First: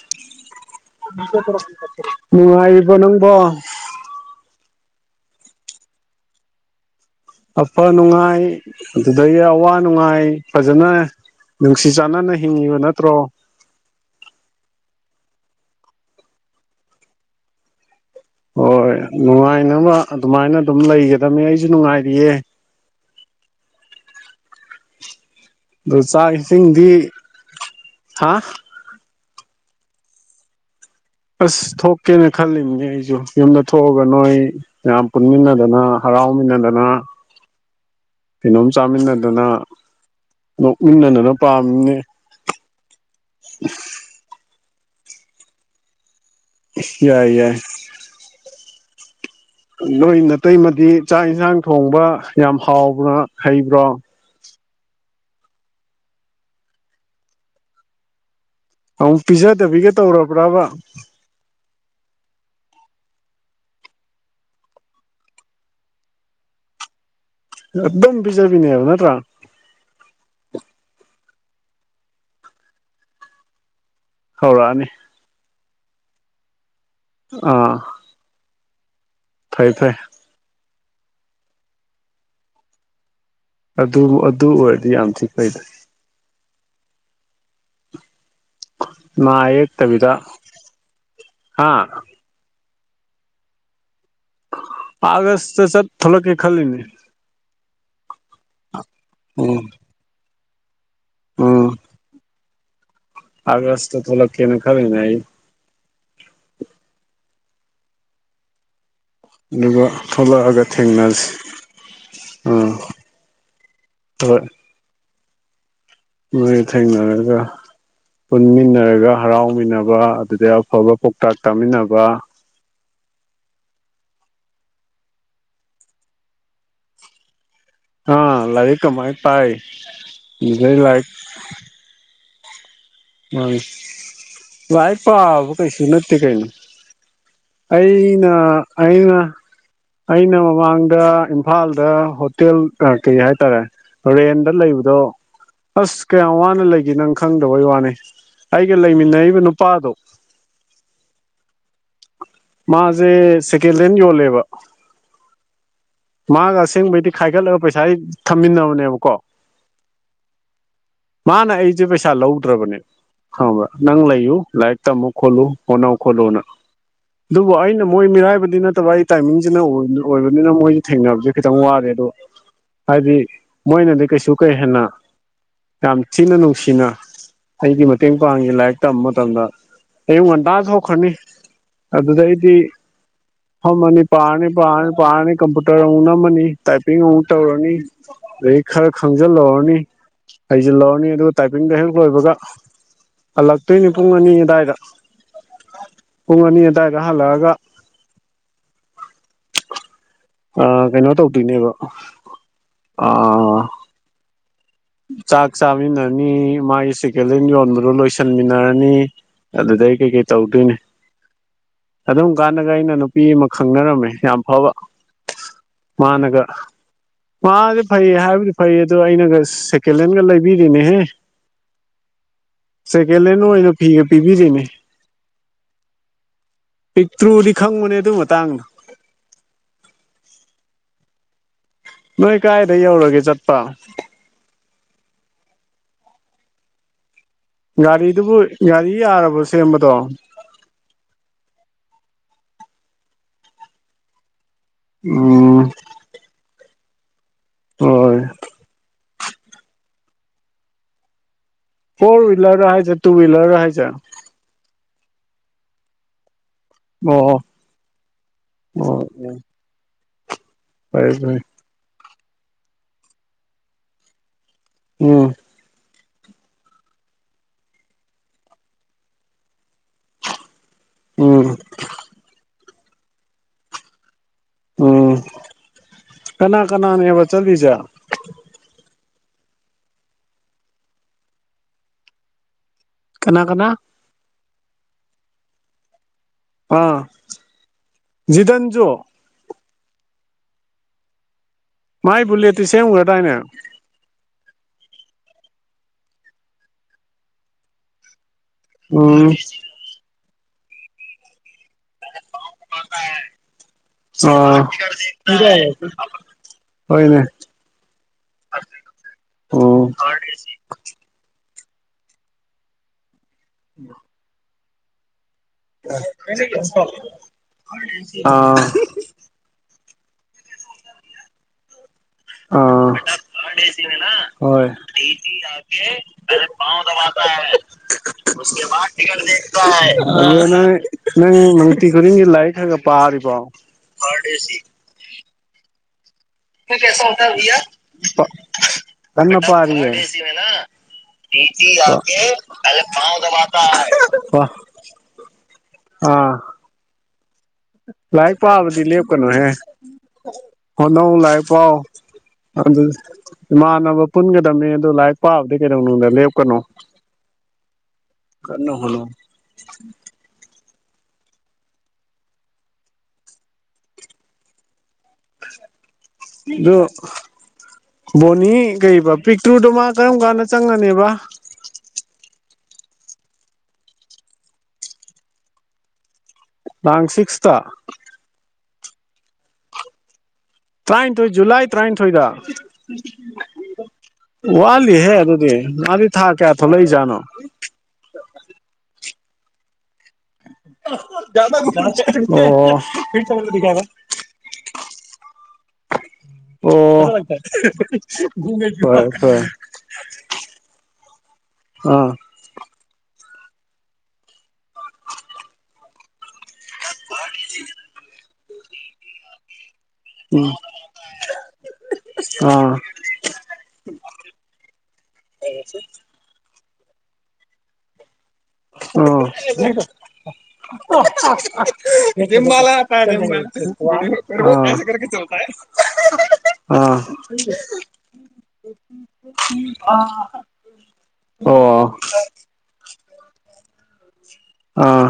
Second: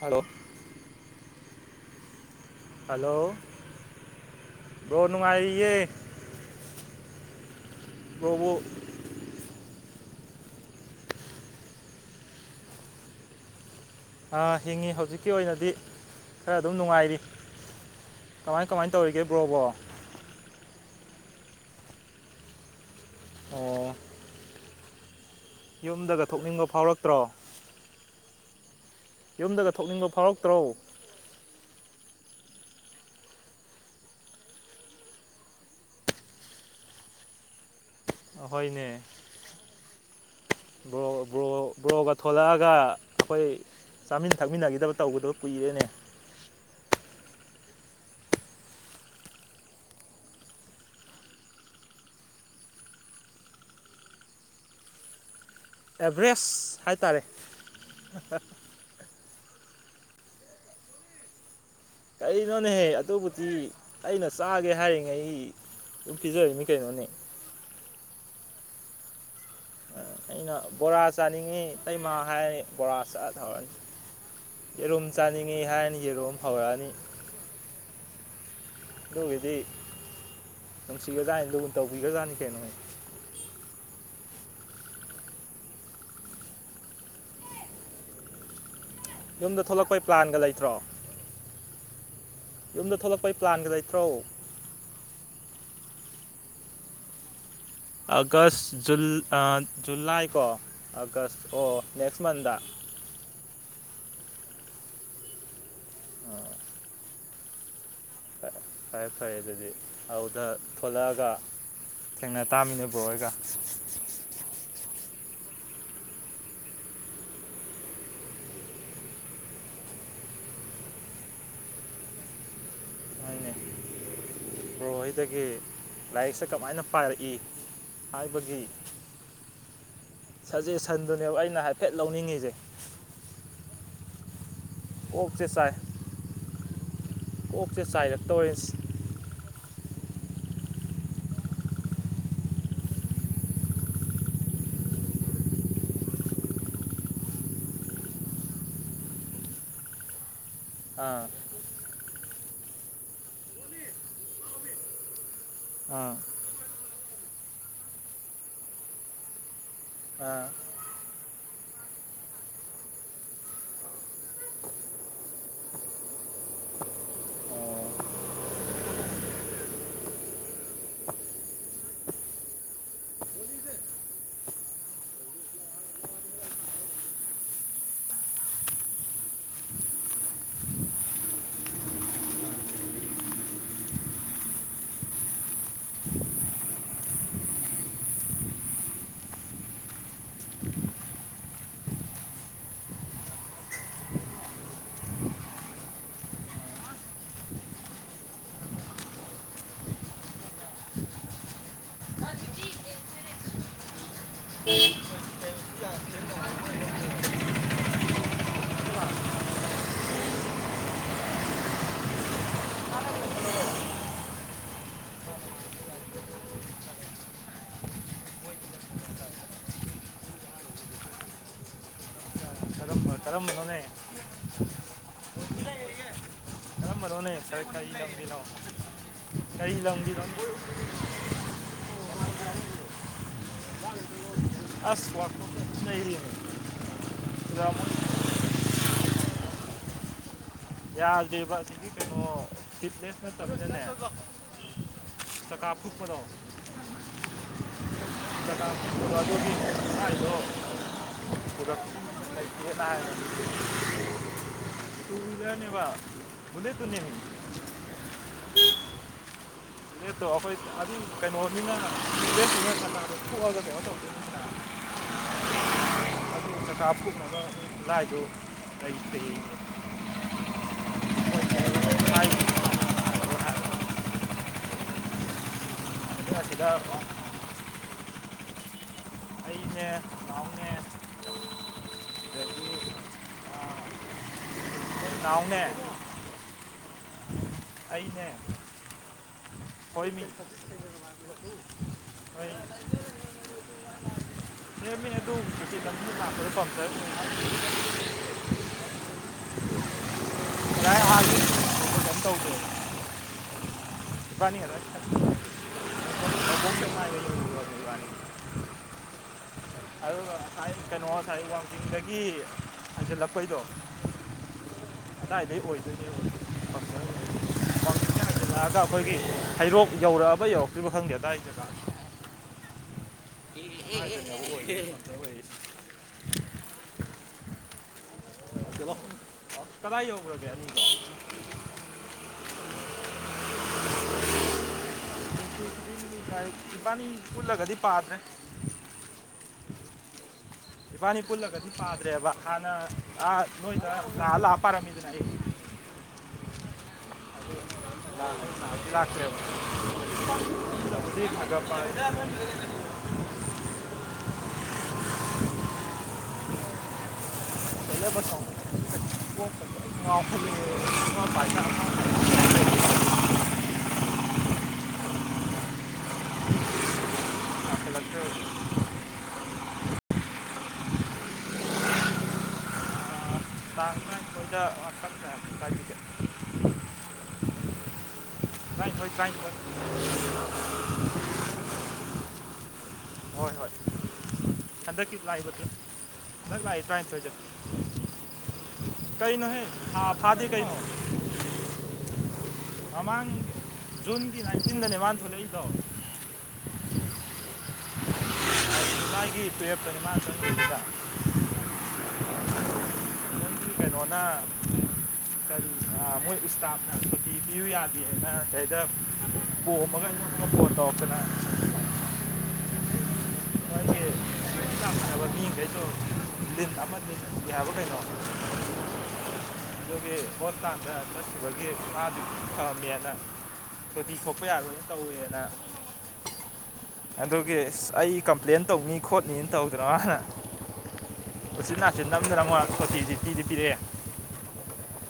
Hello ꯅꯨꯡꯉꯥꯏ hello ꯕꯣ ꯅꯨꯡꯉꯥꯏꯔꯤꯌꯦ ꯑꯐ ꯅꯨꯡꯉꯥꯏ ꯕ꯭ꯔꯣꯕꯨ ꯑꯗꯨꯗꯒꯤ ꯑꯋꯥ ꯅꯨꯡꯉꯥꯏ ꯐꯖꯅ ꯅꯨꯡꯁꯤ ꯆꯥꯟꯅꯅ ꯍꯤꯡꯉꯤꯕ ꯅꯠꯇ꯭ꯔꯣ ꯑ ꯍꯤꯡꯉꯤ ꯍꯧꯖꯤꯛꯀꯤ ꯑꯣꯏꯅꯗꯤ ꯈꯔ ꯑꯗꯨꯝ ꯅꯨꯡꯉꯥꯏꯔꯤ ꯀꯃꯥꯏ ꯀꯃꯥꯏꯅ ꯍꯣꯏ ꯇꯧꯔꯤꯒꯦ ꯕ꯭ꯔꯣꯕꯣ ꯅꯨꯡꯉꯥꯏꯅꯕ ꯑꯗꯨꯃꯥꯏꯅ ꯑꯗꯨꯝ ꯂꯩꯒꯗꯝꯅꯤ ꯑꯩꯁꯨ ꯅꯨꯡꯉꯥꯏꯔꯤꯌꯦ ꯑꯣ ꯑꯗꯣ ꯌꯨꯝꯗꯒ ꯆꯥꯛ ꯊꯣꯛꯅꯤꯡꯕ ꯏꯁꯤꯡꯗꯤ ꯐꯥꯎꯔꯛꯇ꯭ꯔꯣ ꯍꯥ ꯌꯨꯝꯗꯒ ꯊꯣꯛꯅꯤꯡꯕ ꯐꯥꯎꯔꯛꯇ꯭ꯔꯣ ꯑꯁ ꯊꯣꯛꯀꯦꯅ ꯈꯜꯂꯤꯕꯅꯦ ꯑꯩꯁꯨ ꯌꯨꯝꯗ ꯊꯣꯛꯑꯒ ꯅꯣꯏ ꯃꯌꯥꯝ ꯄꯨꯟꯃꯤꯟꯅꯗꯅ ꯍꯔꯥꯎꯃꯤꯟꯅꯗꯅ ꯀꯩꯅꯣꯝ ꯍꯣꯏꯅꯦ ꯆꯥꯃꯤꯟꯅꯗꯅ ꯅꯣꯛꯃꯤꯟꯅꯗꯅ ꯄꯥꯝꯃꯤꯅꯦ ꯊꯂꯛꯑꯒ ꯑꯩꯈꯣꯏ ꯆꯥꯃꯤꯟ ꯊꯛꯃꯤꯟꯅꯈꯤꯗꯕ ꯇꯧꯕꯗꯨ ꯀꯨꯏꯔꯦꯅꯦ ꯏꯁ ꯌꯥꯏ ꯌꯥꯏ ꯅꯣꯏ ꯅꯥꯇꯩꯃꯗꯤ ꯆꯥꯛ ꯏꯟꯁꯥꯡ ꯊꯣꯡꯕ ꯌꯥꯝ ꯍꯥꯎꯕ꯭ꯔꯥ ꯍꯩꯕ꯭ꯔꯣ ꯑꯦꯚꯔꯦꯁ ꯍꯥꯏꯇꯥꯔꯦ ꯑꯃꯨꯛ ꯄꯤꯖꯗꯕꯤꯒ ꯇꯧꯔꯕ꯭ꯔꯕ ꯀꯩꯅꯣꯅꯦꯍꯦ ꯑꯗꯨꯕꯨꯗꯤ ꯑꯩꯅ ꯆꯥꯒꯦ ꯍꯥꯏꯔꯤꯉꯩ ꯗꯨꯝ ꯄꯤꯖꯔꯤꯅꯤ ꯀꯩꯅꯣꯅꯦ ꯑꯗꯨꯝ ꯄꯤꯖꯕꯤꯅꯦꯕ ꯅꯠꯇ꯭ꯔꯥ ꯑꯩꯅ ꯕꯣꯔꯥ ꯆꯥꯅꯤꯡꯉꯤ ꯏꯇꯩꯃꯥ ꯍꯥꯏꯔꯦ ꯕꯣꯔꯥ ꯆꯠ ꯊꯧꯔꯅꯤ ꯍꯧꯔꯛꯑꯅꯤ ꯌꯦꯔꯨꯝ ꯆꯥꯅꯤꯡꯉꯤ ꯍꯥꯏꯅꯤ ꯌꯦꯔꯨꯝ ꯍꯧꯔꯛꯑꯅꯤ ꯑꯥ ꯑꯗꯨꯒꯤꯗꯤ ꯐꯩ ꯐꯩ ꯅꯨꯡꯁꯤꯒꯖꯥꯠꯅꯤ ꯂꯨꯄ ꯇꯧꯕꯤꯒ꯭ꯔꯖꯥꯅꯤ ꯀꯩꯅꯣ ꯑꯗꯨꯕꯨ ꯑꯗꯨ ꯑꯣꯏꯔꯗꯤ ꯌꯥꯝ ꯊꯤ ꯐꯩꯗ ꯅꯥ ꯌꯨꯝꯗ ꯌꯦꯛ ꯊꯣꯛꯂꯛꯄꯩ ꯇꯕꯤꯗ ꯄ꯭ꯂꯥꯟꯒ ꯂꯩꯇ꯭ꯔꯣ ꯍꯥꯥ ꯌꯨꯝꯗ ꯊꯣꯛꯂꯛꯄꯩ ꯄ꯭ꯂꯥꯟꯒ ꯂꯩꯇ꯭ꯔꯣ ꯑꯥꯒꯁ ꯇ ꯆꯠ ꯊꯣꯂ ꯀꯦ ꯈꯜꯂꯤꯅꯤ ꯑꯥꯒꯁ ꯖꯨꯟ ꯑꯥ ꯎꯝ ꯖꯨꯂꯥꯏ ꯀꯣ ꯑꯥꯒꯁ ꯑꯣ ꯅꯦꯛꯁ ꯃꯟꯗ ꯑꯒꯁꯇ ꯊꯣꯛ ꯂꯛꯀꯦ ꯈꯜꯂꯤꯅꯤ ꯑꯩ ꯐꯔꯦ ꯐꯔꯦ ꯑꯗꯨꯗꯤ ꯑꯗꯨꯒ ꯑꯗꯨꯗ ꯊꯣꯛꯂꯛꯑꯒ ꯊꯦꯡꯅꯁꯤ ꯊꯣꯛꯂꯛꯑꯒ ꯊꯦꯡꯅ ꯎꯝ ꯇꯥꯃꯤꯟꯅꯦ ꯕ꯭ꯔꯣ ꯑꯣꯢꯒ ꯍꯣꯏ ꯃꯣꯏ ꯊꯦꯡꯅꯔꯒ ꯄꯨꯟꯃꯤꯟꯅꯔꯒ ꯍꯔꯥꯎꯃꯤꯟꯅꯕ ꯑꯗꯨꯗꯩ ꯑꯐꯕ ꯄꯥꯎꯇꯥꯛ ꯇꯥꯃꯤꯟꯅꯕ ꯍꯣꯏꯅꯦ ꯕ꯭ꯔꯣꯍ‌ꯣꯏꯗꯒꯤ ꯂꯥꯏꯔꯤꯛꯁꯦ ꯀꯃꯥꯏꯅ ꯄꯥꯏꯔꯛꯏ ꯑꯥ ꯂꯔꯤꯛ ꯀꯃꯥꯏ ꯄꯥꯏ ꯑꯗꯨꯗꯩ ꯂꯥꯏꯔꯤꯛ ꯁꯖꯦꯁꯟꯗꯨꯅꯦꯕ ꯑꯩꯅ ꯍꯥꯏꯐꯦꯠ ꯂꯧꯅꯤꯡꯉꯤꯁꯦ ꯃꯥꯅꯤ ꯂꯥꯢꯛ ꯀꯣꯛꯁꯦ ꯄꯥꯕꯨ ꯆꯥꯏ ꯀꯩꯁꯨ ꯅꯠꯇꯦ ꯀꯩꯅꯣ ꯀꯣꯛꯁꯦ ꯑꯩꯅ ꯆꯥꯏꯔꯛꯇꯧꯔꯦ ꯑꯩꯅ ꯑꯩꯅ ꯃꯃꯥꯡꯗ ꯏꯝꯐꯥꯜꯗ ꯍꯣꯇꯦꯜ ꯀꯩ ꯍꯥꯏꯇꯥꯔꯦ ꯔꯦꯟꯗ ꯂꯩꯕꯗꯣ ꯑꯁ ꯀꯌꯥꯝ ꯋꯥꯅ ꯂꯩꯒꯤ ꯅꯪ ꯈꯪꯗꯕꯩ ꯋꯥꯅꯤ꯫ ꯑꯩꯒ ꯂꯩꯃꯤꯟꯅꯔꯤꯕ ꯅꯨꯄꯥꯗꯣ꯫ ꯑꯥ꯫ ꯃꯥꯁꯦ ꯁꯦꯀꯦꯟ ꯍꯦꯟ ꯌꯣꯜꯂꯦꯕ꯫ ꯑꯥ꯫ ꯃꯥꯒ ꯑꯁꯦꯡꯕꯩꯗꯤ ꯈꯥꯏꯒꯠꯂꯒ ꯄꯩꯁꯥ ꯊꯝꯃꯤꯟꯅꯕꯅꯦꯕꯀꯣ꯫ ꯑ꯫ ꯃꯥꯅ ꯑꯩꯁꯦ ꯄꯩꯁꯥ ꯂꯧꯗ꯭ꯔꯕꯅꯦ ꯈꯪꯕ꯭ꯔ ꯅꯪ ꯂꯩ ꯏꯌꯨ ꯂꯥꯏꯔꯤꯛ ꯇꯝꯃꯨ ꯈꯣꯟꯂꯨ ꯍ‌ꯣꯠꯅꯧ ꯈꯣꯠꯅꯧꯅ꯫ ꯑꯗꯨꯕꯨ ꯑꯩꯅ ꯃꯣꯏ ꯃꯤꯔꯥꯏꯕꯗꯤ ꯅꯠꯇꯕ ꯑꯩ ꯇꯥꯏꯃꯤꯡꯁꯤꯅ ꯑꯣꯏꯕꯅꯤꯅ ꯃꯣꯏ ꯊꯦꯡꯅꯕꯁꯦ ꯈꯤꯇꯪ ꯋꯥꯔꯦ ꯑꯗꯣ ꯍꯥꯏꯗꯤ ꯃꯣꯏꯅꯗꯤ ꯀꯩꯁꯨ ꯀꯩ ꯍꯦꯟꯅ ꯌꯥꯝ ꯊꯤꯅ ꯅꯨꯡꯁꯤꯅ꯫ ꯑꯩꯒꯤ ꯃꯇꯦꯡ ꯄꯥꯡꯉꯤ ꯂꯥꯏꯔꯤꯛ ꯇꯝꯕ ꯃꯇꯝꯗ ꯑꯌꯨꯛ ꯉꯟꯇꯥꯅ ꯊ‌ꯣꯛꯈ꯭ꯔꯅꯤ ꯑꯗꯨꯗꯩꯗꯤ ꯐꯥꯝꯃꯅꯤ ꯄꯥꯅꯤ ꯄꯥꯅꯤ ꯄꯥꯅꯤ ꯀꯝꯄ ꯄꯨꯇꯔ ꯑꯃꯨꯛ ꯅꯝꯃꯅꯤ ꯇꯥꯏꯄꯤꯡ ꯑꯃꯨꯛ ꯇꯧꯔꯅꯤ ꯑꯗꯩꯩ ꯈꯔ ꯈꯪꯖꯤꯜꯍꯧꯔꯅꯤ꯫ ꯍꯩꯖꯤꯜꯍꯧꯔꯅꯤ ꯑꯗꯨꯒ ꯇꯥꯏꯄꯤꯡꯗꯣ ꯍꯦꯛ ꯂꯣꯏꯕꯒ꯫ ꯍꯜꯂꯛꯇꯣꯏꯅꯦ ꯄꯨꯡ ꯑꯅꯤ ꯑꯗꯨꯋꯥꯏꯗ ꯄꯨꯡ ꯑꯅꯤ ꯑꯗꯨꯋꯥꯏꯗ ꯍꯜꯂꯛꯑꯒ꯫ ꯑ ꯀꯩꯅꯣ ꯇꯧꯗꯣꯏꯅꯦꯕ ꯑꯥ꯫ [unintelligible] ꯆꯥꯛ ꯆꯥꯃꯤꯟꯅꯅꯤ ꯃꯥꯒꯤ ꯁꯦꯀꯦꯟ ꯍꯦꯟ ꯌꯣꯟꯕꯗ‌ꯣ ꯂꯣꯏꯁꯟꯃꯤꯟꯅꯔꯅꯤ꯫ ꯑꯗꯨꯗ ꯑꯩ ꯀꯩꯀꯩ ꯇꯧꯗꯣꯏꯅꯦ꯫ ꯑꯗꯨꯝ ꯀꯥꯟꯗꯒ ꯑꯩꯅ ꯅꯨꯄꯤ ꯑꯃ ꯈꯪꯅꯔꯝꯃꯦ ꯌꯥꯝ ꯐꯕ꯫ ꯃꯥꯅꯒ ꯃꯥꯗꯤ ꯐꯩ ꯍꯥꯏꯕꯗꯤ ꯐꯩ ꯑꯗꯨꯗ ꯑꯩꯅꯒ ꯁꯦꯀꯦꯟ ꯍꯦꯟꯒ ꯂꯩꯕꯤꯔꯤꯅꯦꯍꯦ ꯀꯔꯝꯕ ꯁꯦꯀꯦꯟ ꯍꯦꯟ ꯑꯣꯏꯅ ꯀꯔꯝꯕꯅꯣꯅꯦ ꯄꯤꯌꯦ ꯄꯤꯕꯤꯔꯤꯅꯤ꯫ ꯀꯔꯝꯕꯅꯣꯅꯦ ꯄꯤꯛꯇ꯭ꯔꯨꯗꯤ ꯈꯔ ꯀꯔꯤ ꯈꯪꯕꯅꯦ ꯑꯗꯨ ꯂꯝꯒꯤꯅꯣ ꯃꯇꯥꯡꯗꯣ꯫ [unintelligible] ꯅꯣꯏ ꯀꯥꯏꯗ ꯌꯧꯔꯒꯦ ꯆꯠꯄ꯫ ꯑꯁ ꯋꯥꯁ‌ꯣꯞꯇ ꯑꯗꯨꯝ ꯂꯩꯔ‌ꯦ ꯒꯥꯔꯤꯗꯨꯕꯨ ꯒꯥꯔꯤ ꯌꯥꯔꯕ꯭ꯔꯣ ꯁꯦꯝꯕꯗꯣ꯫ ꯌꯥꯗꯦꯕ ꯑꯁꯤꯒꯤ ꯀꯩꯅꯣ ꯐꯤꯠꯅꯦꯁ ꯅꯠꯇꯕꯅꯤꯅꯅꯦ꯫ ꯑꯣ꯫ ꯆꯀꯥꯞ ꯐꯨꯛꯄꯗꯣ ꯍꯣꯏ ꯆꯀꯥꯞ ꯐꯨꯛ [unintelligible] ꯐꯣꯔ ꯍ꯭ꯋꯤꯜꯂꯔ ꯍꯥꯏꯁꯦ ꯇꯨ ꯍ꯭ꯋꯤꯜꯂꯔ ꯍꯥꯏꯁꯦ꯫ ꯇꯨ ꯍ꯭ꯋꯤꯜꯂꯔꯅꯤꯕ꯫ ꯑꯣ ꯑꯣ ꯑ‌ꯣ ꯌꯥꯏ꯫ ꯑꯗꯨꯗꯣ ꯑꯩꯈꯣꯏ ꯑꯗꯨ꯫ [inaudible] ꯎꯝ꯫ ꯑꯗꯨ ꯆꯀꯥ ꯐꯨꯛꯅꯕ ꯈꯨꯂꯥꯏꯗ‌ꯣ ꯂꯩꯇ‌ꯦꯌꯦ꯫ ꯎꯝ꯫ ꯃꯣꯏ ꯍꯥꯏ ꯎꯝ ꯑꯗꯨꯅ ꯀꯅꯥ ꯁꯤꯗ ꯀꯅꯥꯅꯦꯕ ꯆꯠꯂꯤꯁꯦ꯫ ꯑꯩꯅꯦ [unintelligible] ꯑꯗꯒꯤ ꯅꯣꯏ ꯀꯅꯥ ꯀꯅꯥ꯫ ꯅꯥꯎꯅꯦ꯫ ꯑꯥ ꯖꯤꯗꯟꯖꯨ꯫ ꯍꯣꯏꯃꯤ꯫ ꯃꯥꯏ ꯕꯨꯂꯦꯠꯇꯤ ꯁꯦꯝꯒ꯭ꯔꯥꯗꯥꯥꯏꯅꯦ꯫ ꯁꯦꯃꯤ ꯑꯗꯨ꯫ [inaudible] ꯎꯝ꯫ [unintelligible] [unintelligible] ꯏꯕꯥꯅꯤ ꯑꯥ ꯉꯁꯥꯏ ꯂꯧꯕꯨꯛꯇ ꯉꯥꯏꯒ ꯍꯣꯏꯅꯦ ꯌꯧꯔꯨꯔꯕꯅꯤ ꯏꯕꯥꯅꯤ [unintelligible] ꯑꯗꯨꯒ ꯑꯩ ꯀꯩꯅꯣ ꯉꯁꯥꯏ ꯋꯥꯡꯆꯤꯡꯗꯒꯤ ꯍꯟꯖꯜꯂꯛꯄꯩꯗꯣ [inaudible] ꯀꯗꯥꯏꯗꯒꯩ ꯑꯣꯏꯗꯣꯏꯅ ꯐꯪ ꯋꯥꯡꯖꯤꯡ ꯗ ꯍꯥꯏꯒꯜꯂꯛꯑꯒ ꯑꯩꯈꯣꯏꯒꯤ ꯍꯩꯔꯣꯛ ꯌꯧꯔꯛꯑꯕ ꯌꯧꯔꯛꯇ꯭ꯔꯤꯕ ꯈꯪꯗꯦ ꯑꯗꯥꯋꯥꯏꯗ ꯑ ꯍꯣꯏ ꯁꯣꯏ [unintelligible] ꯀꯗꯥꯏ ꯌꯧꯈ꯭ꯔꯒꯦ [unintelligible] ꯑꯅꯤꯗꯣ ꯅꯪ ꯅꯨꯡꯇꯤ ꯈꯨꯗꯤꯡꯒꯤ ꯂꯥꯏꯔꯤꯛ ꯈꯔ ꯈ ꯄꯥꯔꯤꯕꯣ ꯕꯥꯅꯤ ꯀꯨꯜꯂꯛꯒꯗꯤ ꯄꯥꯗ꯭ꯔꯦ ꯀꯟꯅ‌ ꯄꯤꯔꯤ ꯄꯨꯜꯂꯒꯗꯤ ꯄꯥꯗ꯭ꯔꯦꯕ ꯍꯥꯟꯅ ꯑꯥ ꯅꯣꯏꯗ ꯂꯥꯛꯑ ꯂꯥꯛꯑ [unintelligible] ꯄꯥꯔꯝꯃꯤꯗꯅ ꯑꯩ ꯑꯥ ꯂꯥꯏꯔꯤꯛ ꯄꯥꯕꯗꯤ ꯂꯥꯛꯇꯤ ꯂꯥꯛꯇ꯭ꯔꯦꯕ ꯂꯦꯞꯀꯅꯨꯍꯦ ꯍꯣꯅꯧ ꯍꯧꯖꯤꯛ ꯂꯥꯏꯔꯤꯛ ꯈꯔ ꯄꯥꯎ ꯈꯔ ꯄꯥꯔꯦ ꯑꯗꯨ ꯏꯃꯥꯟꯅꯕ ꯄꯨꯟꯒꯗꯕꯅꯤ ꯑꯗ‌ꯣ ꯂꯥꯏꯔꯤꯛ ꯄꯥꯕꯗꯤ ꯀꯩꯗꯧꯅꯨꯡꯗ ꯂꯦꯞꯀꯅꯣ ꯀꯟꯅ ꯍꯣꯠꯅꯧ [unintelligible] ꯑꯗꯨ ꯕꯣꯅꯤ ꯀꯔꯤꯕ ꯄꯤꯛꯇ꯭ꯔꯨꯗꯣ ꯃꯥ ꯀꯔꯝ ꯀꯥꯟꯗ ꯆꯪꯉꯅꯦꯕ [unintelligible] ꯅꯥꯡ ꯁꯤꯛꯁꯇ ꯇꯥꯏꯊꯣꯏ-ꯇꯥꯏꯊꯣꯏ ꯇꯔꯥꯥꯏꯅꯤꯊꯣꯏ ꯖꯨꯂꯥꯏ ꯇꯔꯥꯅꯤꯊꯣꯏꯗ ꯍꯣꯏ ꯍꯣꯏ ꯋꯥꯠꯂꯤꯍꯦ ꯍꯟꯗꯛꯀꯤ ꯑꯗꯨꯗꯤ ꯂꯥꯛꯏꯕꯗꯨ ꯃꯥꯗꯤ ꯊꯥ ꯀꯌꯥ ꯊꯣꯛꯂꯛꯏꯖꯥꯠꯅꯣ ꯀꯥꯏꯅꯣꯍꯥ ꯍ ꯐꯥꯗ‌ꯦ ꯀꯩ ꯃꯃꯥꯡ [unintelligible] ꯖꯨꯟꯒꯤ ꯅꯥꯏꯟꯇꯤꯟꯗꯅꯦ ꯃꯥꯟ ꯊꯣꯛꯂꯛꯏꯗꯣ ꯑꯣ ꯍꯣꯏ ꯍ‌ꯣꯏ ꯖꯨꯂꯥꯏꯒꯤ ꯇꯨꯌꯦꯜꯞꯇꯅꯦ ꯃꯥꯅ ꯆꯪꯉꯤꯁꯤꯗ ꯑꯥ ꯅꯪꯒꯤ ꯀꯩꯅꯣꯅ ꯃꯣꯏ ꯏꯁꯇꯥꯞ ꯀꯨꯇꯤ ꯄꯤꯌꯨ ꯌꯥꯗꯦ ꯍꯥꯏꯅ ꯁꯤꯗꯩꯗ ꯄꯣꯝꯃꯒ ꯑꯩꯉꯣꯟ ꯎꯝ ꯐꯣꯟ ꯇꯧꯔꯛꯇꯅ ꯑꯥ ꯃꯒꯤ ꯃꯥꯟꯅꯕ ꯃꯤꯈꯩꯗ‌ꯣ ꯂꯤꯟ ꯑꯃ ꯂꯤꯁꯤꯟꯒꯦ ꯍꯥꯏꯕ ꯀꯩꯅꯣ ꯑꯗꯨꯒꯤ [inaudible] ꯍꯣꯁꯄꯤꯇꯥꯜꯗ ꯆꯠꯈꯤꯕꯒꯤ ꯃꯥꯗꯤ ꯐꯃꯦꯅ [unintelligible] ꯁꯨꯇꯤ ꯊꯣꯛꯄ ꯌꯥꯔꯣꯏꯅ ꯇꯧꯋꯦꯅ [unintelligible] ꯑꯗꯨꯒꯤ ꯑꯩ ꯀꯝꯄ꯭ꯂꯦꯟ ꯇꯥꯏꯅꯤ ꯈꯣꯠꯅꯤ ꯇꯣꯏꯗ ꯃꯅ ꯑꯣ ꯎꯌꯥꯟ ꯅꯌꯥꯟ ꯅꯝꯗꯅ ꯆꯥꯝꯃꯉꯥ ꯁꯣꯇꯤꯁꯤ ꯄꯤꯗꯤ ꯄꯤꯔꯛꯑꯦ ꯑꯥ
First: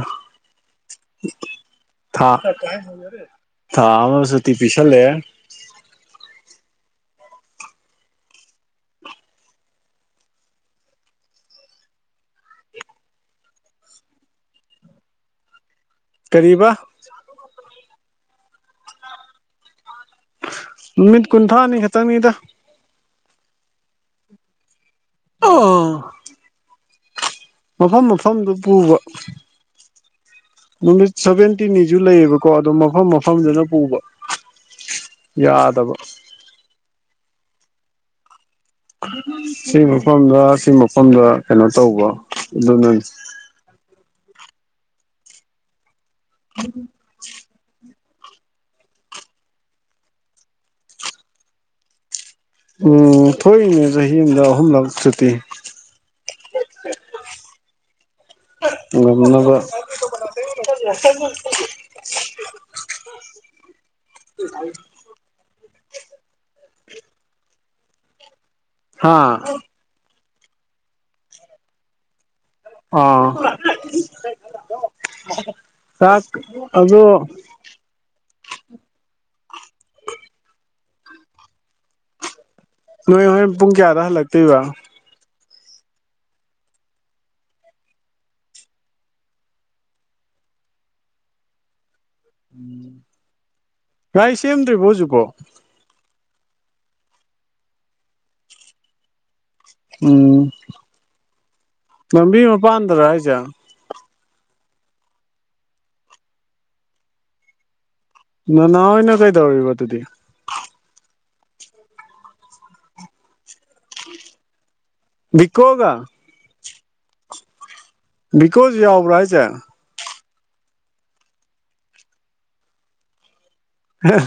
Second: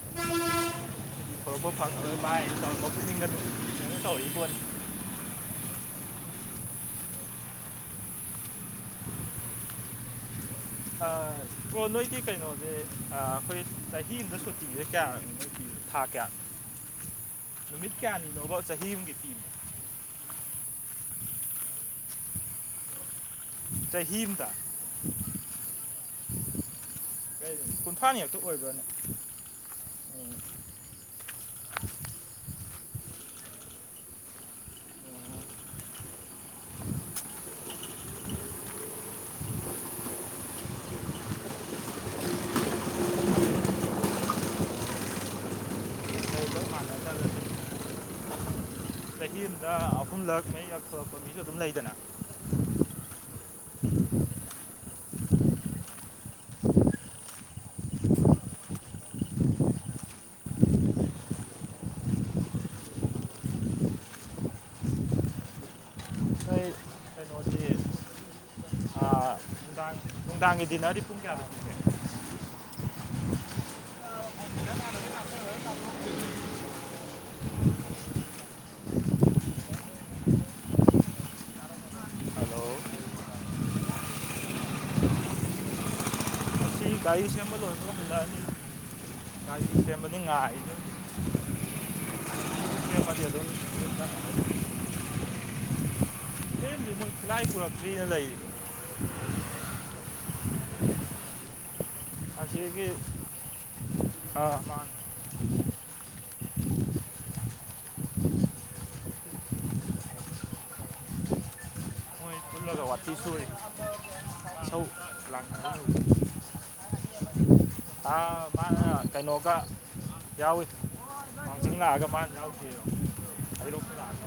ꯊꯣꯔꯛꯄ ꯐꯪꯉꯔꯣꯏ ꯊꯥ ꯃꯥ ꯇꯧꯔꯛꯄ ꯄꯨꯛꯅꯤꯡꯒ ꯊꯥ ꯀꯩꯅꯣ ꯑꯃ ꯇꯧꯔꯤ ꯄꯣꯠꯅꯤ ꯁꯇꯤ ꯄꯤꯁꯜ ꯂꯩꯦ ꯀꯣ ꯅꯣꯏꯒꯤ ꯀꯩꯅꯣꯁꯦ ꯑꯩꯈꯣꯏ ꯆꯍꯤ ꯑꯃꯝꯗ ꯁꯨꯇꯤꯁꯦ ꯀꯌꯥꯦ ꯅꯣꯏ ꯊꯥ ꯀꯌꯥ ꯀꯔꯤꯕ ꯅꯨꯃꯤꯠ ꯀꯌꯥꯅꯤ ꯂꯣꯒꯣ ꯆꯍꯤꯍꯤꯒꯤꯇ ꯅꯨꯃꯤꯠ ꯀꯨꯟꯊ꯭ꯔꯥꯅꯤ ꯈꯈꯤꯛꯇꯪꯅꯤꯗ ꯆꯍꯤꯍꯤꯗ ꯎꯝ ꯃꯐꯝ ꯀꯨꯟꯊ꯭ꯔꯥꯅꯤ ꯈꯛꯇ ꯃꯐꯝꯗꯨ ꯑꯣꯏꯕ꯭ꯔꯅꯦ ꯄꯨꯕ ꯎꯝ ꯅꯨꯃꯤꯠ ꯁꯚꯦꯟꯇꯤꯟꯅꯤꯁꯨ ꯂꯩꯌꯦꯕꯀꯣ ꯑꯗꯣ ꯃꯐꯝ ꯃꯐꯝꯗꯅ ꯄꯨꯕ ꯌꯥꯗꯕ [unintelligible] ꯁꯤ ꯃꯐꯝꯗ ꯁꯤ ꯃꯐꯝꯗ ꯀꯩꯅꯣ ꯇꯧꯕ ꯑꯗꯨꯅꯅꯤ ꯂꯩꯕ ꯃꯥꯟꯅꯗ꯭ꯔꯒꯁꯨ ꯆꯍꯤ ꯑꯃꯗ ꯑꯍꯨꯝꯂꯛ ꯃꯔꯤꯔꯛ ꯊꯂꯛꯄ ꯃꯤꯁꯨ ꯑꯗꯨꯝ ꯂꯩꯗꯅ ꯎꯝ ꯊꯣꯛꯏꯅꯦ ꯆꯍꯤ ꯑꯃꯗ ꯑꯍꯨꯝꯂꯛ ꯁꯨꯠꯇꯤ ꯅꯅꯕ [unintelligible] ꯎꯝ ꯑꯩꯏ ꯍꯥ ꯑ ꯅꯨꯡꯗꯥꯥꯡꯒꯤꯗꯤꯅꯔꯤꯄꯨꯡ ꯀꯌꯥ ꯑꯥ ꯆꯥꯛ ꯑꯗꯨ ꯍꯜꯂꯣ ꯅꯣꯏ ꯍꯣꯔꯦꯟ ꯄꯨꯡ ꯀꯌꯥꯗ ꯍꯜꯂꯛꯇꯣꯏꯕ ꯁꯤ ꯏ ꯁꯦꯝꯕꯔꯗꯣꯏ ꯄꯟꯖ ꯒꯥꯔꯤ ꯁꯦꯝꯕꯗꯤ ꯉꯥꯢ ꯒꯥꯔꯤ ꯁꯦꯝꯗ꯭ꯔꯤꯕꯣ ꯍꯧꯖꯤꯛꯄꯣ [unintelligible] [unintelligible] ꯂꯥꯏ ꯄꯨꯔꯛꯇ꯭ꯔꯤꯅ ꯂꯩꯔꯤ ꯎꯝ ꯂꯝꯕꯤ ꯁꯤꯒꯤ ꯃꯄꯥꯟꯗꯔ ꯍꯥꯏꯁꯦ [unintelligible] ꯎ ꯅ ꯅ ꯍꯣꯏ ꯑꯣꯏꯅ ꯀꯩꯗꯧꯔꯤꯕ ꯑꯗꯨꯗꯤ ꯄꯨꯜꯂꯒ ꯋꯊꯤ ꯁꯨꯔꯤ ꯏꯁꯧ ꯕꯤꯀꯣꯒ ꯑ ꯃꯥ ꯕꯤꯀꯣꯁꯨ ꯌꯥꯎꯕ꯭ꯔꯥ ꯍꯥꯏꯁꯦ ꯀꯩꯅꯣꯒ ꯌꯥꯎꯏ ꯃꯥꯡꯁꯤꯡ ꯂꯥꯛꯑꯒ ꯃꯥ ꯌꯥꯎꯗꯦ ꯑꯗꯨ ꯑꯝ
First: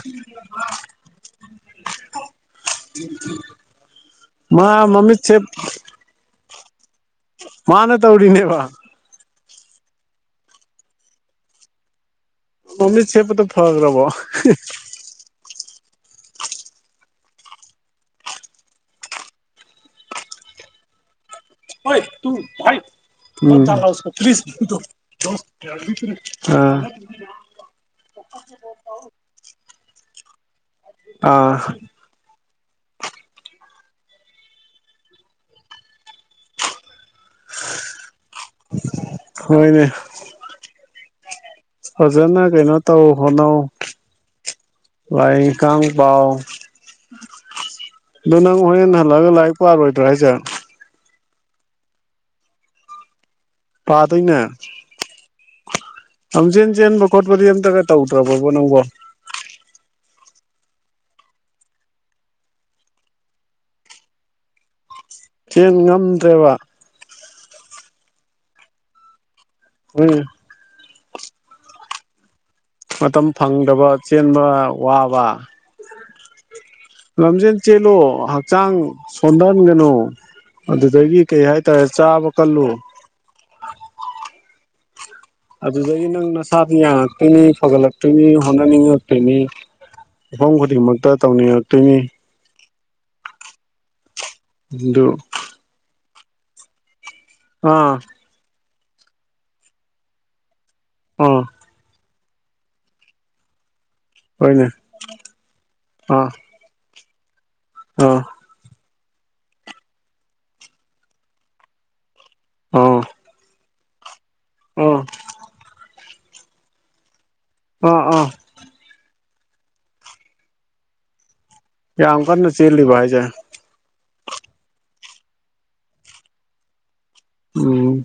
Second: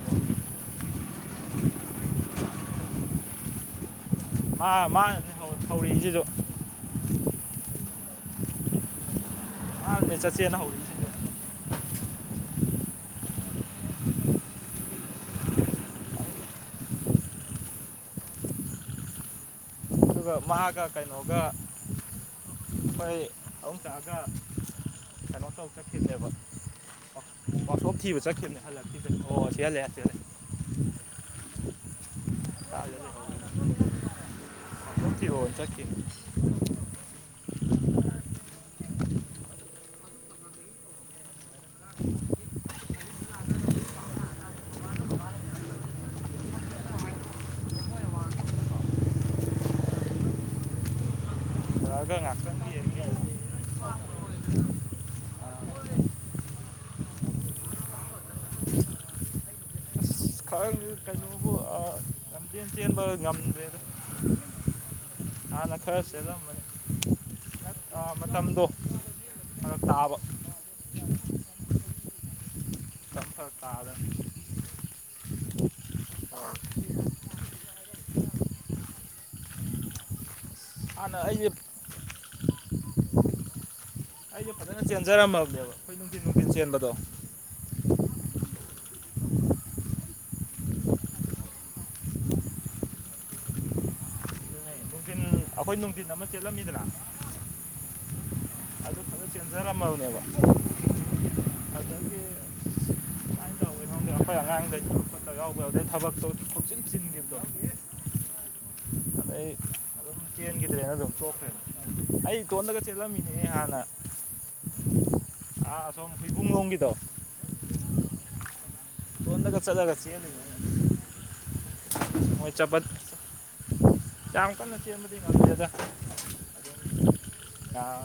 ꯃꯥ ꯃꯃꯤꯁꯦ ꯍꯔꯦꯟꯁꯤꯗ ꯃꯥꯅ ꯇꯧꯔꯤꯅꯦꯕ ꯑ ꯅꯦ ꯆꯁꯤꯦꯅ ꯍꯧ ꯃꯃꯤꯠ ꯁꯦꯞꯄꯗꯣ ꯐꯈꯔꯕꯣ ꯑꯗꯨꯒ ꯃꯍꯥꯛꯒ ꯀꯩꯅꯣꯒ ꯍꯣꯏ ꯇꯨ ꯍꯣꯏ ꯑꯥ ꯑꯁꯣꯝ ꯊꯤꯕ ꯆꯠꯈꯤꯕꯅꯦ ꯍꯜꯂꯤ ꯑꯣ ꯁꯤ ꯍꯜꯂꯦ ꯑꯁꯤ ꯍꯍꯜꯂꯦ ꯑꯥ ꯀꯠꯇꯤꯒ ꯆ ꯀ ꯍꯣꯏ ꯅꯦ ꯐꯖꯅ ꯀꯩꯅꯣ ꯇꯧ ꯐꯣꯅꯎ ꯂꯥꯏꯔꯤꯛ ꯀꯟꯅ ꯄꯥꯎ ꯑꯗꯨꯣ ꯅꯪ ꯍꯣꯔꯦꯟ ꯍꯜꯂꯛꯑꯒ ꯂꯥꯏꯔꯤꯛ ꯄꯥꯔꯣꯏꯗ꯭ꯔꯥ ꯍꯥꯏꯁꯦ ꯑ ꯉ ꯄꯥꯗꯣꯏꯅꯦ ꯂꯝꯖꯦꯟ ꯆꯦꯟꯕ ꯈꯣꯠꯄꯗꯤ ꯑꯝꯇꯒ ꯇꯧꯗ꯭ꯔꯕꯕꯣ ꯅꯪꯕꯣ ꯑꯁ ꯈꯥꯪ ꯀꯩꯅꯣꯕꯨ ꯂꯝꯖꯦꯜ ꯆꯦꯟꯕ ꯉꯝꯗ꯭ꯔꯦꯗ ꯆꯦꯡ ꯉꯝꯗ꯭ꯔꯦꯕ ꯃꯇꯝꯗꯣ ꯍꯣꯏ ꯇꯥꯕ ꯃꯇꯝ ꯐꯔꯛ ꯐꯪꯗꯕ ꯇꯥꯗꯅ ꯆꯦꯟꯕ ꯋꯥꯕ ꯂꯝꯖꯦꯜ ꯆꯦꯜꯂꯣ ꯍꯛꯆꯥꯡ ꯁꯣꯟꯊꯟꯒꯅꯨ ꯍꯥꯟꯅ ꯑꯗꯨꯗꯒꯤ ꯀꯩ ꯑꯩꯁꯦ ꯍꯥꯏꯇꯥꯔꯦ ꯆꯥꯕ ꯀꯜꯂꯨ ꯑꯩꯁ ꯐꯖꯅ ꯆꯦꯟꯖꯔꯝꯃꯕ ꯑꯗꯨꯗꯒꯤ ꯅꯪꯅ ꯁꯥꯕ ꯄꯨꯛꯅꯤꯛ ꯁꯧꯒꯠꯂꯛꯇꯣꯏꯅꯤ ꯍꯣꯠꯅꯅꯤꯡꯉꯛꯇꯣꯏꯅꯤ ꯃꯐꯝ ꯈꯨꯗꯤꯡꯃꯛꯇ ꯇꯧꯅꯤꯡꯉꯛꯇꯣꯏꯅꯤ ꯑꯗꯨ ꯅꯨꯡꯊꯤꯟ ꯑꯩꯈꯣꯏ ꯅꯨꯡꯊꯤꯟ ꯑꯃ ꯆꯦꯜꯂꯝꯃꯤꯗꯅ ꯑꯥ ꯑꯗꯨ ꯈꯔ ꯆꯦꯟꯖꯔꯝꯃꯕꯅꯦꯕ ꯑꯥ ꯑꯗꯒꯤ ꯁꯨꯃꯥꯏꯅ ꯇꯧꯒꯦꯅ ꯈꯪꯗꯦ ꯑꯩꯈꯣꯏ ꯍꯣꯏꯅꯦ ꯑꯉꯥꯡꯒꯩ ꯍꯧꯒꯠ ꯌꯥꯎꯗꯕꯗꯩ ꯊꯕꯛꯇꯣ ꯍꯨꯞꯆꯤꯟ ꯆꯤꯟꯒꯤꯕꯗꯣ ꯑ ꯑꯗꯩ ꯑꯗꯨꯝ ꯆꯦꯟꯒꯤꯗ꯭ꯔꯦꯅ ꯑꯗꯨꯝ ꯇꯣꯛꯈ꯭ꯔꯦꯅ ꯑꯩ ꯏꯇꯣꯟꯗꯒ ꯆꯦꯜꯂꯝꯃꯤꯅꯦꯍꯦ ꯍꯥꯟꯅ ꯎꯝ ꯑꯥ ꯑꯁꯣꯝ ꯍꯨꯏꯕꯨꯡ ꯂꯣꯝꯒꯤꯗꯣ ꯑꯥ ꯑꯥ ꯏꯇꯣꯟꯗꯒ ꯆꯠꯂꯒ ꯆꯦꯜꯂꯨꯏꯅꯦ ꯑꯩꯅ ꯌꯥꯝ ꯀꯟꯅ ꯆꯦꯜꯂꯤꯕ ꯍꯥꯏꯁꯦ ꯌꯥꯝ ꯀꯟꯅ ꯆꯦꯟꯕꯗꯤ ꯉꯝꯗꯦꯗꯥ ꯑꯗꯨꯝ ꯎꯝ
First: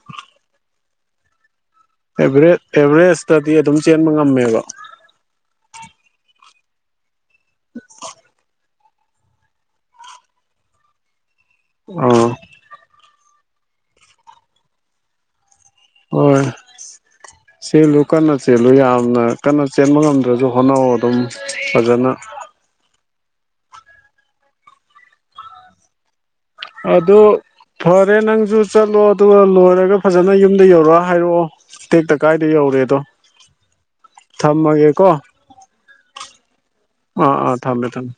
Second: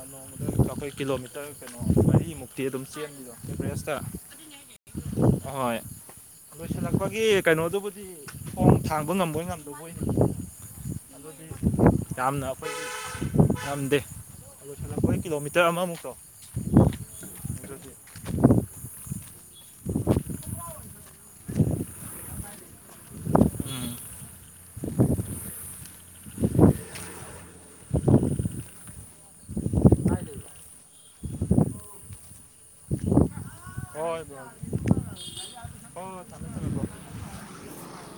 ꯀꯥ [unintelligible] [unintelligible] ꯑꯩꯈꯣꯏ ꯀꯤꯂꯣꯃꯤꯇꯔ ꯀꯩꯅꯣ ꯑꯦꯚꯔꯦꯖ ꯃꯔꯤꯃꯨꯛꯇꯤ ꯑꯗꯨꯝ ꯆꯦꯟ [unintelligible] ꯑꯦꯚꯔꯦꯖꯇꯗꯤ ꯑꯗꯨꯝ ꯑꯦꯚꯔꯦꯁꯇ ꯆꯦꯟꯕ ꯉꯝꯃꯦꯕ ꯑꯍꯣꯏ ꯂꯣꯏꯁꯤꯜꯂꯛꯄꯒꯤ ꯀꯩꯅꯣꯗꯨꯕꯨꯗꯤ ꯈꯣꯡ ꯊꯥꯡꯕ ꯉꯝꯕꯣꯏ ꯉꯝꯗꯕꯣꯏ ꯑꯗꯨꯗꯤ ꯑꯥ ꯌꯥꯝꯅ ꯑꯈꯣꯏꯗꯤ ꯉꯝꯗꯦ ꯂꯣꯏꯁꯜꯂꯛꯄꯩ ꯀꯤꯂꯣꯃꯤꯇꯔ ꯑꯃꯃꯨꯛ ꯍꯣꯏ ꯆꯦꯜꯂꯨ ꯀꯟꯅ ꯆꯦꯜꯂꯨ ꯌꯥꯝꯅ ꯀꯟꯅ ꯆꯦꯟꯕ ꯉꯝꯗ꯭ꯔꯁꯨ ꯍꯣꯠꯅꯧꯑꯣ ꯑꯗꯨꯝ ꯐꯖꯅ ꯎꯝ ꯑꯗꯣ ꯐꯔꯦ ꯅꯪꯁꯨ ꯆꯠꯂꯣ ꯑꯗꯨꯒ ꯂꯣꯏꯔꯒ ꯐꯖꯅ ꯌꯨꯝꯗ ꯌꯧꯔꯛꯑ ꯍꯥꯏꯔꯛꯑꯣ ꯇꯦꯛꯇ ꯀꯥꯏꯗ ꯌꯧꯔꯦꯗꯣ ꯍꯣꯏ ꯕ꯭ꯔꯣ ꯍꯣꯏ ꯊꯝꯃꯒꯦꯀꯣ ꯍꯣꯏ ꯊꯝꯃꯦ ꯊꯝꯃꯦ ꯕ꯭ꯔꯣ ꯑꯥ ꯑꯥ ꯊꯝꯃꯦ ꯊꯝꯃꯦ